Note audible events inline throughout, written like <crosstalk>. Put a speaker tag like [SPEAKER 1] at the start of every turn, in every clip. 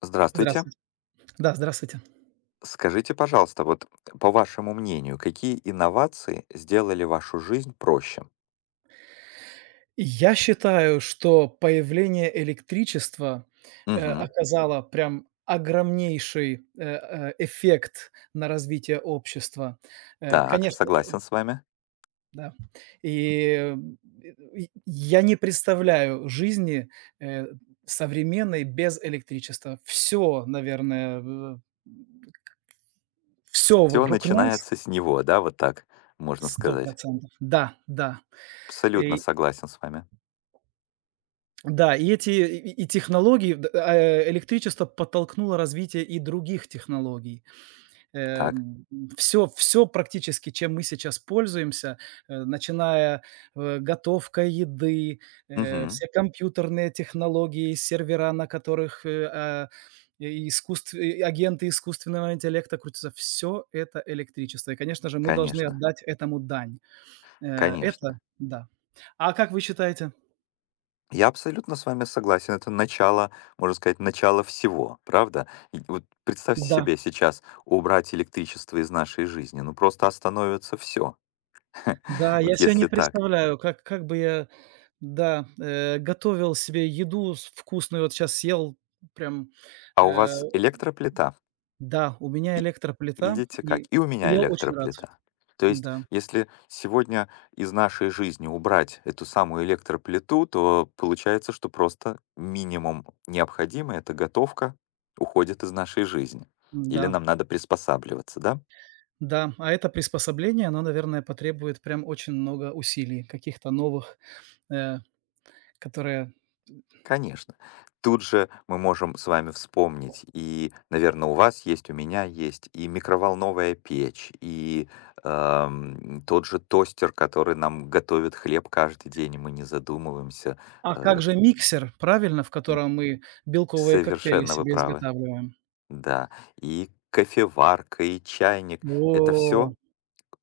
[SPEAKER 1] Здравствуйте.
[SPEAKER 2] Здравствуйте. Да, здравствуйте.
[SPEAKER 1] Скажите, пожалуйста, вот по вашему мнению, какие инновации сделали вашу жизнь проще?
[SPEAKER 2] Я считаю, что появление электричества,
[SPEAKER 1] Мгм.
[SPEAKER 2] оказало прям огромнейший, эффект на развитие общества. Э,
[SPEAKER 1] Так,
[SPEAKER 2] конечно,
[SPEAKER 1] согласен с вами.
[SPEAKER 2] да. И, э, и я не представляю жизни, э, современной без электричества. Все, наверное, все
[SPEAKER 1] Все
[SPEAKER 2] вокруг нас
[SPEAKER 1] начинается с него, да, вот так можно
[SPEAKER 2] сто
[SPEAKER 1] сказать.
[SPEAKER 2] процентов. Да, да.
[SPEAKER 1] Абсолютно согласен с вами.
[SPEAKER 2] Да, и эти и технологии, электричество подтолкнуло развитие и других технологий.
[SPEAKER 1] Так.
[SPEAKER 2] Все практически, чем мы сейчас пользуемся, начиная, готовка еды,
[SPEAKER 1] Мгм.
[SPEAKER 2] все компьютерные технологии, сервера, на которых, и агенты искусственного интеллекта крутятся- все это электричество. И, конечно же, мы должны
[SPEAKER 1] Конечно,
[SPEAKER 2] отдать этому дань. Это
[SPEAKER 1] конечно.
[SPEAKER 2] да. А как вы считаете?
[SPEAKER 1] Я абсолютно с вами согласен. Это начало, можно сказать, начало всего, правда? И вот представьте
[SPEAKER 2] Да.
[SPEAKER 1] себе сейчас убрать электричество из нашей жизни. Ну просто остановится все. <laughs>
[SPEAKER 2] Да, я
[SPEAKER 1] Вот
[SPEAKER 2] себя не
[SPEAKER 1] если так.
[SPEAKER 2] представляю, как бы я, да, готовил себе еду с вкусную. Вот сейчас съел прям,
[SPEAKER 1] А у
[SPEAKER 2] э,
[SPEAKER 1] вас электроплита?
[SPEAKER 2] да, у меня электроплита,
[SPEAKER 1] Видите
[SPEAKER 2] и
[SPEAKER 1] как? И у
[SPEAKER 2] и
[SPEAKER 1] меня
[SPEAKER 2] я очень рад.
[SPEAKER 1] электроплита. То есть,
[SPEAKER 2] Да,
[SPEAKER 1] если сегодня из нашей жизни убрать эту самую электроплиту, то получается, что просто минимум необходимый- это готовка- уходит из нашей жизни. Или
[SPEAKER 2] да,
[SPEAKER 1] нам надо приспосабливаться, да?
[SPEAKER 2] да. А это приспособление, оно, наверное, потребует прям очень много усилий, каких-то новых, э, которые.
[SPEAKER 1] Конечно. Тут же мы можем с вами вспомнить, и, наверное, у вас есть, у меня есть, и микроволновая печь, и тот же тостер, который нам готовит хлеб каждый день, и мы не задумываемся.
[SPEAKER 2] А как
[SPEAKER 1] Э,
[SPEAKER 2] же миксер, правильно, в
[SPEAKER 1] м,
[SPEAKER 2] котором мы белковые коктейли
[SPEAKER 1] совершенно вы
[SPEAKER 2] себе
[SPEAKER 1] правы.
[SPEAKER 2] изготавливаем?
[SPEAKER 1] Да. И кофеварка, и чайник. Это
[SPEAKER 2] О,
[SPEAKER 1] все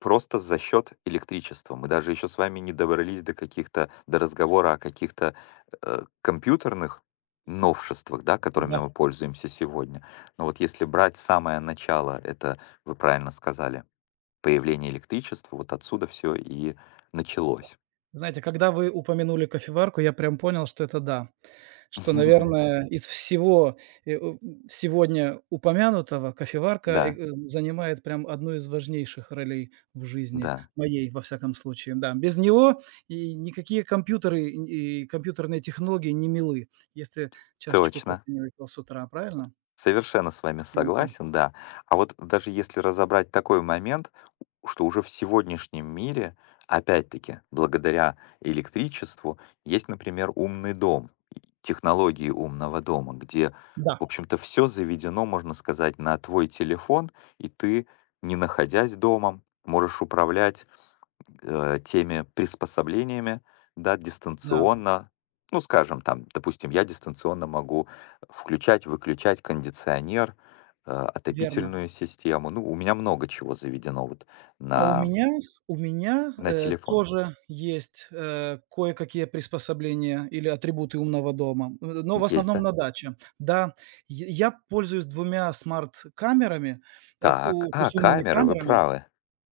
[SPEAKER 1] просто за счет электричества. Мы даже еще с вами не добрались до каких-то до разговора о каких-то, компьютерных новшествах, да, которыми
[SPEAKER 2] да.
[SPEAKER 1] мы пользуемся сегодня. Но вот если брать самое начало, это, вы правильно сказали, появление электричества, вот отсюда все и началось.
[SPEAKER 2] Знаете, когда вы упомянули кофеварку, я прям понял, что это да. Что,
[SPEAKER 1] <laughs>
[SPEAKER 2] наверное, из всего, э, у сегодня упомянутого кофеварка,
[SPEAKER 1] Да,
[SPEAKER 2] занимает прям одну из важнейших ролей в жизни,
[SPEAKER 1] да,
[SPEAKER 2] моей, во всяком случае. Да, без него и никакие компьютеры н и компьютерные технологии не милы, если чашечку кофе
[SPEAKER 1] точно.
[SPEAKER 2] не выпил с утра, правильно?
[SPEAKER 1] Совершенно с вами
[SPEAKER 2] Пенкой.
[SPEAKER 1] согласен, да. А вот даже если разобрать такой момент, что уже в сегодняшнем мире, опять-таки, благодаря электричеству, есть, например, умный дом, и технологии умного дома, где,
[SPEAKER 2] Да,
[SPEAKER 1] в общем-то, все заведено, можно сказать, на твой телефон, и ты, не находясь дома, можешь управлять теми приспособлениями, да,
[SPEAKER 2] да,
[SPEAKER 1] дистанционно. Ну, скажем, там, допустим, я дистанционно могу включать, выключать кондиционер,
[SPEAKER 2] верно.
[SPEAKER 1] отопительную систему. Ну, у меня много чего заведено вот
[SPEAKER 2] А у
[SPEAKER 1] на,
[SPEAKER 2] меня у меня,
[SPEAKER 1] на телефон.
[SPEAKER 2] тоже есть, кое-какие приспособления или атрибуты умного дома, но в
[SPEAKER 1] Есть,
[SPEAKER 2] основном
[SPEAKER 1] да?
[SPEAKER 2] на даче. Да, я пользуюсь двумя смарт-камерами, э,
[SPEAKER 1] Так,
[SPEAKER 2] у то
[SPEAKER 1] а
[SPEAKER 2] есть умными
[SPEAKER 1] камеры, вы
[SPEAKER 2] камерами.
[SPEAKER 1] правы.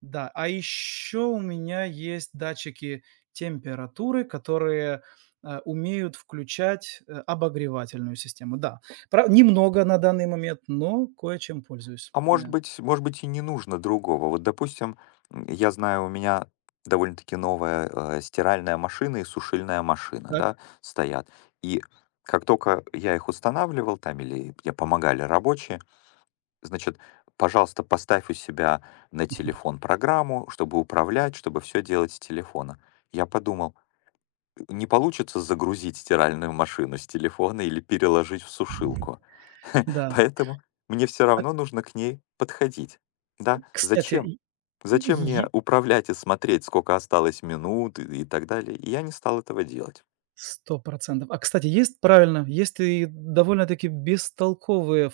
[SPEAKER 2] Да, а еще у меня есть датчики температуры, которые, умеют включать, обогревательную систему. Да, пра немного на данный момент, но кое-чем пользуюсь.
[SPEAKER 1] А
[SPEAKER 2] Э,
[SPEAKER 1] может быть, и не нужно другого. Вот, допустим, я знаю, у меня довольно-таки новая стиральная машина и сушильная машина,
[SPEAKER 2] так,
[SPEAKER 1] да, стоят. И как только я их устанавливал там или мне помогали рабочие, значит, пожалуйста, поставь у себя на
[SPEAKER 2] <laughs>
[SPEAKER 1] телефон программу, чтобы управлять, чтобы все делать с телефона. Я подумал, не получится загрузить стиральную машину с телефона или переложить в сушилку. <laughs>
[SPEAKER 2] да.
[SPEAKER 1] Поэтому мне все
[SPEAKER 2] А,
[SPEAKER 1] равно нужно к ней подходить. Да, зачем?
[SPEAKER 2] кстати
[SPEAKER 1] Зачем
[SPEAKER 2] И
[SPEAKER 1] мне
[SPEAKER 2] и
[SPEAKER 1] управлять и смотреть, сколько осталось минут и так далее? И я не стал этого делать.
[SPEAKER 2] 100%. А, кстати, есть правильно, есть и довольно-таки бестолковые ф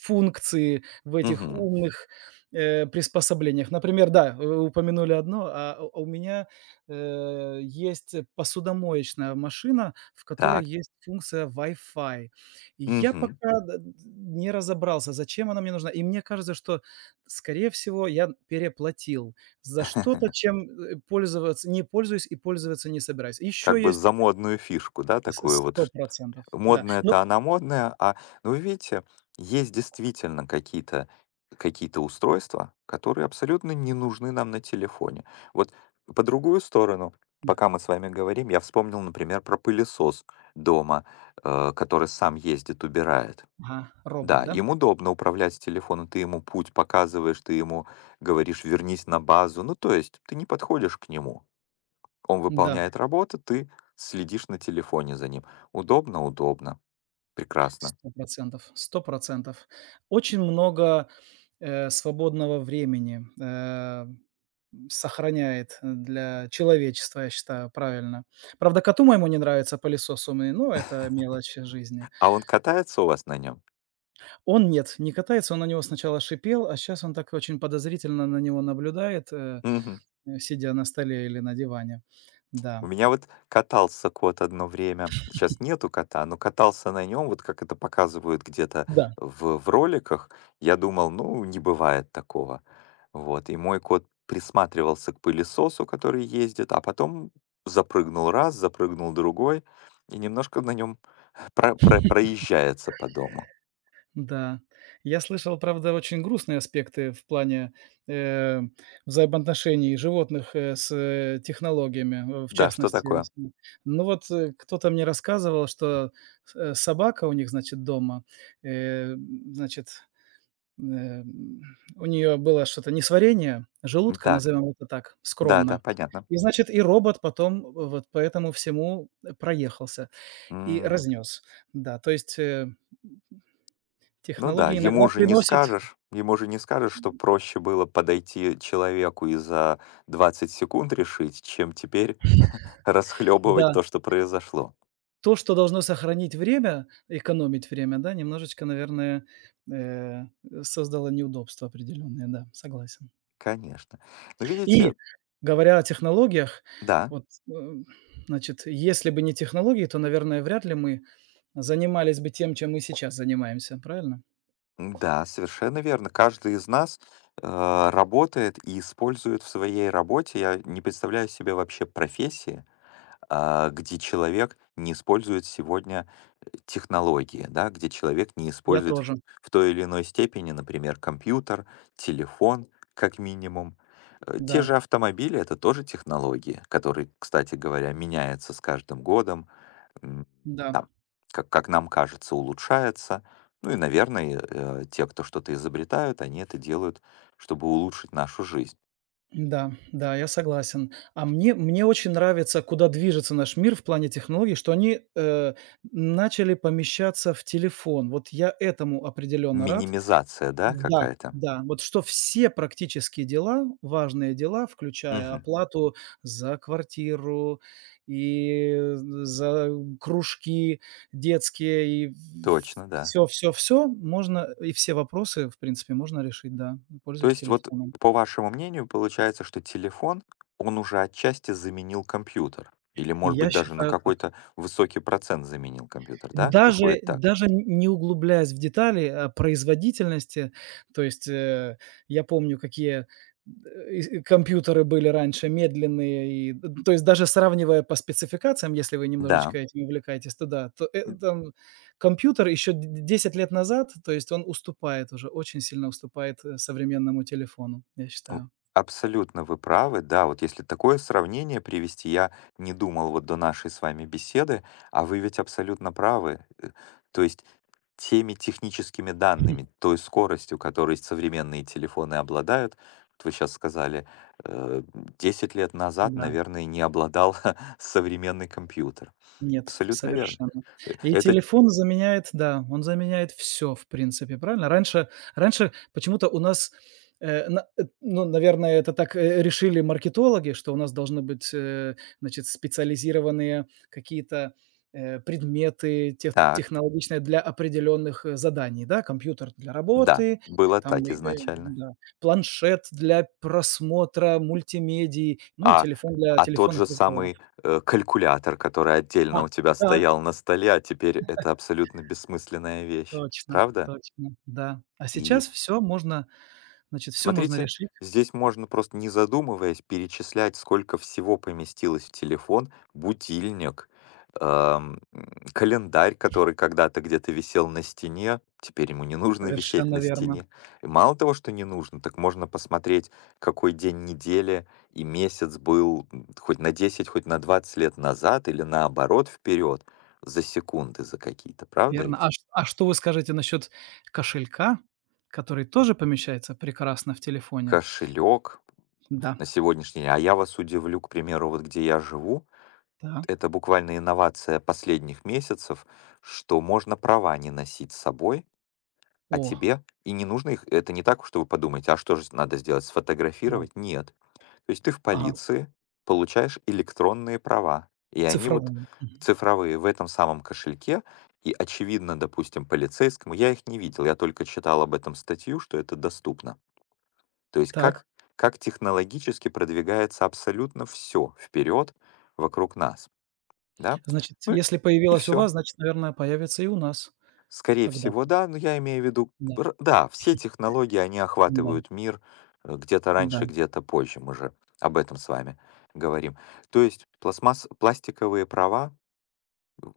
[SPEAKER 2] функции в этих
[SPEAKER 1] Мгм.
[SPEAKER 2] умных, приспособлениях. Например, да, вы упомянули одно, а у меня, есть посудомоечная машина, в которой
[SPEAKER 1] Так.
[SPEAKER 2] есть функция Wi-Fi. И я
[SPEAKER 1] Мгм.
[SPEAKER 2] пока д д не разобрался, зачем она мне нужна. И мне кажется, что, скорее всего, я переплатил за что-то, чем, пользоваться не пользуюсь и пользоваться не собираюсь.
[SPEAKER 1] Как
[SPEAKER 2] Еще
[SPEAKER 1] бы
[SPEAKER 2] есть
[SPEAKER 1] за модную фишку, да,
[SPEAKER 2] с
[SPEAKER 1] такую
[SPEAKER 2] Сто
[SPEAKER 1] вот,
[SPEAKER 2] процентов да. Ну
[SPEAKER 1] модная-то она модная, а, ну, вы видите, есть действительно какие-то какие-то устройства, которые абсолютно не нужны нам на телефоне. Вот по другую сторону,
[SPEAKER 2] да.
[SPEAKER 1] пока мы с вами говорим, я вспомнил, например, про пылесос дома, который сам ездит, убирает.
[SPEAKER 2] Ага, робот,
[SPEAKER 1] Да,
[SPEAKER 2] да?
[SPEAKER 1] им удобно управлять с телефона, ты ему путь показываешь, ты ему говоришь «вернись на базу», ну, то есть ты не подходишь к нему. Он
[SPEAKER 2] Да,
[SPEAKER 1] выполняет работу, ты следишь на телефоне за ним. Удобно, удобно. Прекрасно.
[SPEAKER 2] 100%, 100%. Очень много, свободного времени, сохраняет для человечества, я считаю, правильно. Правда, коту моему не нравится пылесос умный, но это мелочи жизни.
[SPEAKER 1] А он катается у вас на нем?
[SPEAKER 2] Он нет, не катается, он на него сначала шипел, а сейчас он так очень подозрительно на него наблюдает,
[SPEAKER 1] Мгм.
[SPEAKER 2] сидя на столе или на диване.
[SPEAKER 1] У
[SPEAKER 2] Да.
[SPEAKER 1] меня вот катался кот одно время. Щас нету кота, но катался на нем вот как это показывают где-то
[SPEAKER 2] Да.
[SPEAKER 1] в роликах. Я думал, ну, не бывает такого. Вот, и мой кот присматривался к пылесосу, который ездит, а потом запрыгнул раз, запрыгнул другой и немножко на нем проезжается по дому.
[SPEAKER 2] Да. Я слышал, правда, очень грустные аспекты в плане, э, взаимоотношений животных, с, технологиями, в
[SPEAKER 1] Да, что
[SPEAKER 2] частности,
[SPEAKER 1] такое?
[SPEAKER 2] с. Ну вот, кто-то мне рассказывал, что собака у них, значит, дома, э, значит, эм, у нее было что-то несварение желудка,
[SPEAKER 1] Так.
[SPEAKER 2] назовем это так,
[SPEAKER 1] Да-да,
[SPEAKER 2] скромно.
[SPEAKER 1] понятно.
[SPEAKER 2] И, значит, и робот потом вот по этому всему проехался и
[SPEAKER 1] М.
[SPEAKER 2] разнес. Да, то есть,
[SPEAKER 1] Ну да,
[SPEAKER 2] технологии
[SPEAKER 1] ему
[SPEAKER 2] иногда
[SPEAKER 1] же не
[SPEAKER 2] приносят,
[SPEAKER 1] скажешь, ему же не скажешь, что проще было подойти человеку и за 20 секунд решить, чем теперь расхлебывать
[SPEAKER 2] да,
[SPEAKER 1] то, что произошло.
[SPEAKER 2] то, что должно сохранить время, экономить время, да, немножечко, наверное, э, создало неудобства определенные, да, согласен.
[SPEAKER 1] Конечно. Но
[SPEAKER 2] И,
[SPEAKER 1] видите,
[SPEAKER 2] говоря о технологиях,
[SPEAKER 1] да,
[SPEAKER 2] вот, значит, если бы не технологии, то, наверное, вряд ли мы занимались бы тем, чем мы сейчас занимаемся, правильно?
[SPEAKER 1] да, совершенно верно. Каждый из нас работает и использует в своей работе. Я не представляю себе вообще профессии, где человек не использует сегодня технологии, да, где человек не
[SPEAKER 2] Я
[SPEAKER 1] использует в
[SPEAKER 2] тоже.
[SPEAKER 1] в той или иной степени, например, компьютер, телефон, как минимум. Те
[SPEAKER 2] Да,
[SPEAKER 1] же автомобили— это тоже технологии, которые, кстати говоря, меняются с каждым годом, м,
[SPEAKER 2] да.
[SPEAKER 1] там, как нам кажется, улучшается. Ну и, наверное, те, кто что-то изобретают, они это делают, чтобы улучшить нашу жизнь.
[SPEAKER 2] Да, да, я согласен. А мне очень нравится, куда движется наш мир в плане технологий, что они, начали помещаться в телефон. Вот я этому определенно рад.
[SPEAKER 1] Минимизация, да,
[SPEAKER 2] Да,
[SPEAKER 1] какая-то?
[SPEAKER 2] да, вот что все практические дела, важные дела, включая
[SPEAKER 1] Мгм.
[SPEAKER 2] оплату за квартиру и за кружки детские, и
[SPEAKER 1] Точно, да.
[SPEAKER 2] все, все, все можно, и все вопросы, в принципе, можно решить, да,
[SPEAKER 1] То
[SPEAKER 2] пользуясь
[SPEAKER 1] есть вот,
[SPEAKER 2] телефоном.
[SPEAKER 1] по вашему мнению, получается, что телефон, он уже отчасти заменил компьютер? Или, может
[SPEAKER 2] Я
[SPEAKER 1] быть, даже на
[SPEAKER 2] считаю так.
[SPEAKER 1] какой-то высокий процент заменил компьютер, да?
[SPEAKER 2] Даже
[SPEAKER 1] Выходит так.
[SPEAKER 2] даже не углубляясь в детали, а, производительности, то есть, я помню, какие, и компьютеры были раньше медленные, и д то есть даже сравнивая по спецификациям, если вы
[SPEAKER 1] Да,
[SPEAKER 2] немножечко этим увлекаетесь, то да, то,
[SPEAKER 1] м,
[SPEAKER 2] там компьютер еще д д лет назад, то есть он уступает уже, очень сильно уступает, современному телефону, я
[SPEAKER 1] м,
[SPEAKER 2] считаю.
[SPEAKER 1] абсолютно вы правы. Да, вот если такое сравнение привести, я не думал вот до нашей с вами беседы, а вы ведь абсолютно правы. То есть теми техническими данными,
[SPEAKER 2] <laughs>
[SPEAKER 1] той скоростью, которой современные телефоны обладают. Вот вы сейчас сказали, э, 10 лет назад,
[SPEAKER 2] Да.
[SPEAKER 1] наверное, не обладал <laughs> современный компьютер.
[SPEAKER 2] Нет,
[SPEAKER 1] Абсолютно верно.
[SPEAKER 2] совершенно. И
[SPEAKER 1] Это
[SPEAKER 2] телефон заменяет, да, он заменяет все, в принципе, правильно? Раньше почему-то у нас, ну, наверное, это так, решили маркетологи, что у нас должны быть, значит, специализированные какие-то, предметы
[SPEAKER 1] так,
[SPEAKER 2] технологичные для определенных, заданий, да? Компьютер для
[SPEAKER 1] да,
[SPEAKER 2] работы,
[SPEAKER 1] было
[SPEAKER 2] там,
[SPEAKER 1] так изначально.
[SPEAKER 2] да, планшет для просмотра мультимедий, ну и
[SPEAKER 1] А,
[SPEAKER 2] телефон для
[SPEAKER 1] а тот
[SPEAKER 2] телефонных
[SPEAKER 1] же
[SPEAKER 2] разговоров.
[SPEAKER 1] самый калькулятор, который
[SPEAKER 2] А,
[SPEAKER 1] отдельно у тебя
[SPEAKER 2] да.
[SPEAKER 1] стоял на столе, а теперь это абсолютно бессмысленная вещь.
[SPEAKER 2] Точно,
[SPEAKER 1] Правда?
[SPEAKER 2] точно, да. А
[SPEAKER 1] И
[SPEAKER 2] сейчас все можно, значит, все можно
[SPEAKER 1] смотрите,
[SPEAKER 2] решить.
[SPEAKER 1] здесь можно просто не задумываясь перечислять, сколько всего поместилось в телефон, будильник, календарь, который когда-то где-то висел на стене, теперь ему не нужно висеть
[SPEAKER 2] Совершенно
[SPEAKER 1] на
[SPEAKER 2] верно,
[SPEAKER 1] стене. И мало того, что не нужно, так можно посмотреть, какой день недели и месяц был хоть на 10, хоть на 20 лет назад или наоборот вперед за секунды за какие-то, правда
[SPEAKER 2] верно. А
[SPEAKER 1] ведь?
[SPEAKER 2] ш а что вы скажете насчет кошелька, который тоже помещается прекрасно в телефоне?
[SPEAKER 1] Кошелек,
[SPEAKER 2] Да,
[SPEAKER 1] на сегодняшний день. А я вас удивлю, к примеру, вот где я живу,
[SPEAKER 2] да.
[SPEAKER 1] это буквально инновация последних месяцев, что можно права не носить с собой, а
[SPEAKER 2] О,
[SPEAKER 1] тебе и не нужно их, это не так, что вы подумаете, а что же надо сделать,
[SPEAKER 2] да.
[SPEAKER 1] сфотографировать? Нет. То есть ты в
[SPEAKER 2] Ага.
[SPEAKER 1] полиции получаешь электронные права, и они вот
[SPEAKER 2] Цифровой. Мгм.
[SPEAKER 1] цифровые в этом самом кошельке, и очевидно, допустим, полицейскому, я их не видел, я только читал об этом статью, что это доступно. То есть
[SPEAKER 2] Так,
[SPEAKER 1] как технологически продвигается абсолютно все вперед вокруг нас. Да?
[SPEAKER 2] значит,
[SPEAKER 1] Ну
[SPEAKER 2] если
[SPEAKER 1] и
[SPEAKER 2] появилось у
[SPEAKER 1] все.
[SPEAKER 2] вас, значит, наверное, появится и у нас
[SPEAKER 1] Скорее всего,
[SPEAKER 2] когда-то.
[SPEAKER 1] да, но я имею в виду,
[SPEAKER 2] Да,
[SPEAKER 1] р да, все технологии, они
[SPEAKER 2] да,
[SPEAKER 1] охватывают мир, где-то
[SPEAKER 2] да.
[SPEAKER 1] раньше, где-то позже. Мы же об этом с вами говорим. То есть пластмасс пластиковые права,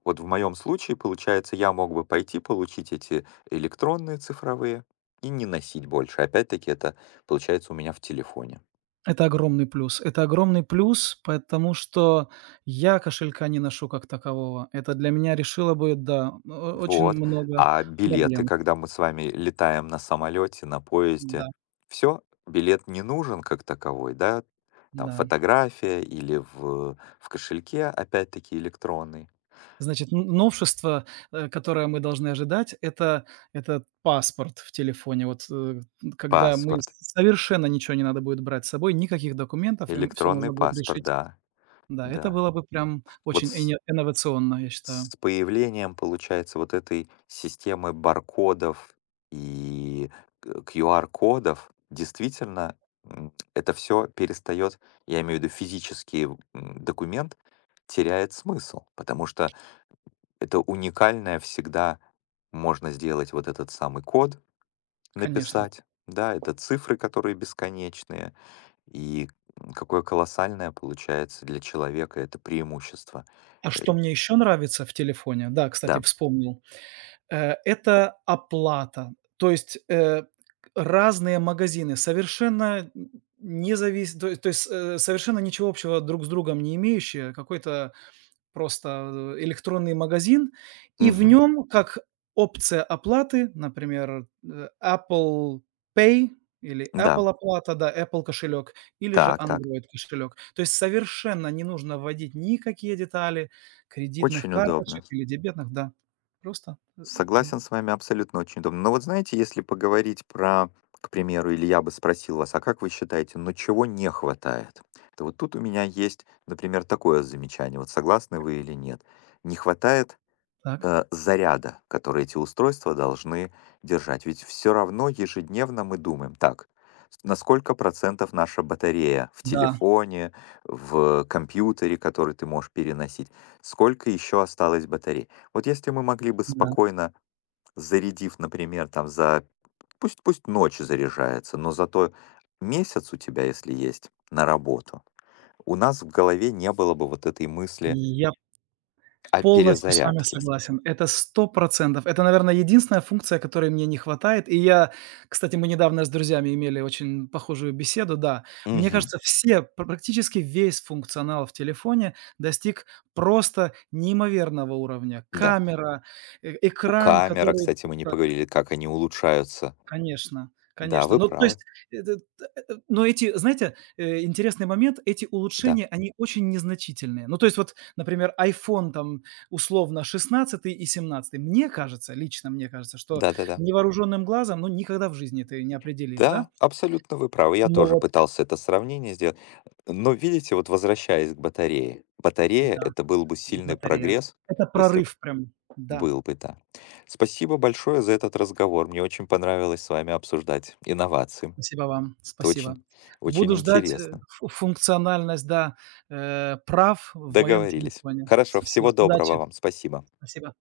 [SPEAKER 1] вот в моем случае, получается, я мог бы пойти получить эти электронные цифровые и не носить больше. Опять-таки это получается у меня в телефоне.
[SPEAKER 2] Это огромный плюс. Это огромный плюс, потому что я кошелька не ношу как такового. Это для меня решило бы, да, о очень
[SPEAKER 1] Вот.
[SPEAKER 2] много
[SPEAKER 1] А билеты,
[SPEAKER 2] проблем.
[SPEAKER 1] когда мы с вами летаем на самолете, на
[SPEAKER 2] Да,
[SPEAKER 1] поезде, все, билет не нужен как таковой, да? Там
[SPEAKER 2] да.
[SPEAKER 1] фотография или в кошельке, опять-таки, электронный.
[SPEAKER 2] Значит, н новшество, которое мы должны ожидать- это паспорт в телефоне. Вот, э, когда мы с
[SPEAKER 1] Паспорт.
[SPEAKER 2] совершенно ничего не надо будет брать с собой, никаких документов, и всё можно
[SPEAKER 1] Электронный
[SPEAKER 2] будет
[SPEAKER 1] паспорт,
[SPEAKER 2] решить.
[SPEAKER 1] да,
[SPEAKER 2] Да, это
[SPEAKER 1] да.
[SPEAKER 2] было бы прям
[SPEAKER 1] Вот
[SPEAKER 2] очень
[SPEAKER 1] с
[SPEAKER 2] ине инновационно, я считаю.
[SPEAKER 1] С появлением, получается, вот этой системы баркодов и к QR-кодов действительно, это все перестает я имею в виду физический, документ, теряет смысл, потому что это уникальное всегда можно сделать вот этот самый код,
[SPEAKER 2] Конечно.
[SPEAKER 1] написать, да, это цифры, которые бесконечные, и, какое колоссальное получается для человека это преимущество.
[SPEAKER 2] А
[SPEAKER 1] Э,
[SPEAKER 2] что мне еще нравится в телефоне? Да, кстати,
[SPEAKER 1] да.
[SPEAKER 2] вспомнил. Это оплата. То есть, разные магазины совершенно не завис то есть, э, совершенно ничего общего друг с другом не имеющие, какой-то. Просто, электронный магазин, и в
[SPEAKER 1] Мгм.
[SPEAKER 2] нем как опция оплаты, например, Apple Pay или
[SPEAKER 1] Да.
[SPEAKER 2] Apple оплата, да, Apple кошелек или же
[SPEAKER 1] Так, так.
[SPEAKER 2] Android кошелек. То есть совершенно не нужно вводить никакие детали кредитных
[SPEAKER 1] Очень
[SPEAKER 2] карточек
[SPEAKER 1] удобно.
[SPEAKER 2] или дебетных, да. Просто,
[SPEAKER 1] Согласен с вами, абсолютно очень удобно. Но вот знаете, если поговорить про, к примеру, или я бы спросил вас, а как вы считаете, ну чего не хватает? То вот тут у меня есть, например, такое замечание, вот согласны вы или нет. Не хватает
[SPEAKER 2] так.
[SPEAKER 1] заряда, который эти устройства должны держать. Ведь все равно ежедневно мы думаем, так, с- на сколько процентов наша батарея в
[SPEAKER 2] Да,
[SPEAKER 1] телефоне, в компьютере, который ты можешь переносить, сколько еще осталось батарей. Вот если мы могли бы
[SPEAKER 2] да.
[SPEAKER 1] спокойно, зарядив, например, там за, пусть, пусть ночь заряжается, но зато месяц у тебя, если есть, на работу, у нас в голове не было бы вот этой мысли
[SPEAKER 2] Я
[SPEAKER 1] о
[SPEAKER 2] полностью с вами
[SPEAKER 1] перезарядке.
[SPEAKER 2] согласен. Это 100%. Это, наверное, единственная функция, которой мне не хватает. И кстати, мы недавно с друзьями имели очень похожую беседу, да. Мне
[SPEAKER 1] Мгм.
[SPEAKER 2] кажется, все, пр практически весь функционал в телефоне достиг просто неимоверного уровня.
[SPEAKER 1] Да.
[SPEAKER 2] Камера, экран,
[SPEAKER 1] Камера,
[SPEAKER 2] который.
[SPEAKER 1] кстати, мы не поговорили, как они улучшаются.
[SPEAKER 2] Конечно,
[SPEAKER 1] Да,
[SPEAKER 2] конечно.
[SPEAKER 1] вы
[SPEAKER 2] Ну, то есть,
[SPEAKER 1] правы.
[SPEAKER 2] но эти, знаете, интересный момент, эти
[SPEAKER 1] Да,
[SPEAKER 2] улучшения, они очень незначительные. Ну, то есть вот, например, iPhone там условно 16-й и 17-й. Мне кажется, лично мне кажется, что
[SPEAKER 1] да-да-да. Да, да.
[SPEAKER 2] невооруженным глазом, ну, никогда в жизни ты не определишь, да?
[SPEAKER 1] Да, абсолютно вы правы. Я
[SPEAKER 2] Но
[SPEAKER 1] тоже
[SPEAKER 2] вот
[SPEAKER 1] пытался это сравнение сделать. Но видите, вот возвращаясь к батарее. Батарея—
[SPEAKER 2] да,
[SPEAKER 1] это был бы сильный
[SPEAKER 2] батарея.
[SPEAKER 1] прогресс,
[SPEAKER 2] Это
[SPEAKER 1] если б
[SPEAKER 2] прорыв прям. Да,
[SPEAKER 1] был бы, да. Спасибо большое за этот разговор. Мне очень понравилось с вами обсуждать инновации.
[SPEAKER 2] спасибо вам,
[SPEAKER 1] Это
[SPEAKER 2] спасибо.
[SPEAKER 1] очень, очень
[SPEAKER 2] Буду ждать, э,
[SPEAKER 1] интересно.
[SPEAKER 2] фу функциональность, да, прав в моем
[SPEAKER 1] Договорились.
[SPEAKER 2] телефоне.
[SPEAKER 1] Хорошо, всего
[SPEAKER 2] Всё,
[SPEAKER 1] доброго
[SPEAKER 2] удачи,
[SPEAKER 1] вам. Спасибо.
[SPEAKER 2] спасибо.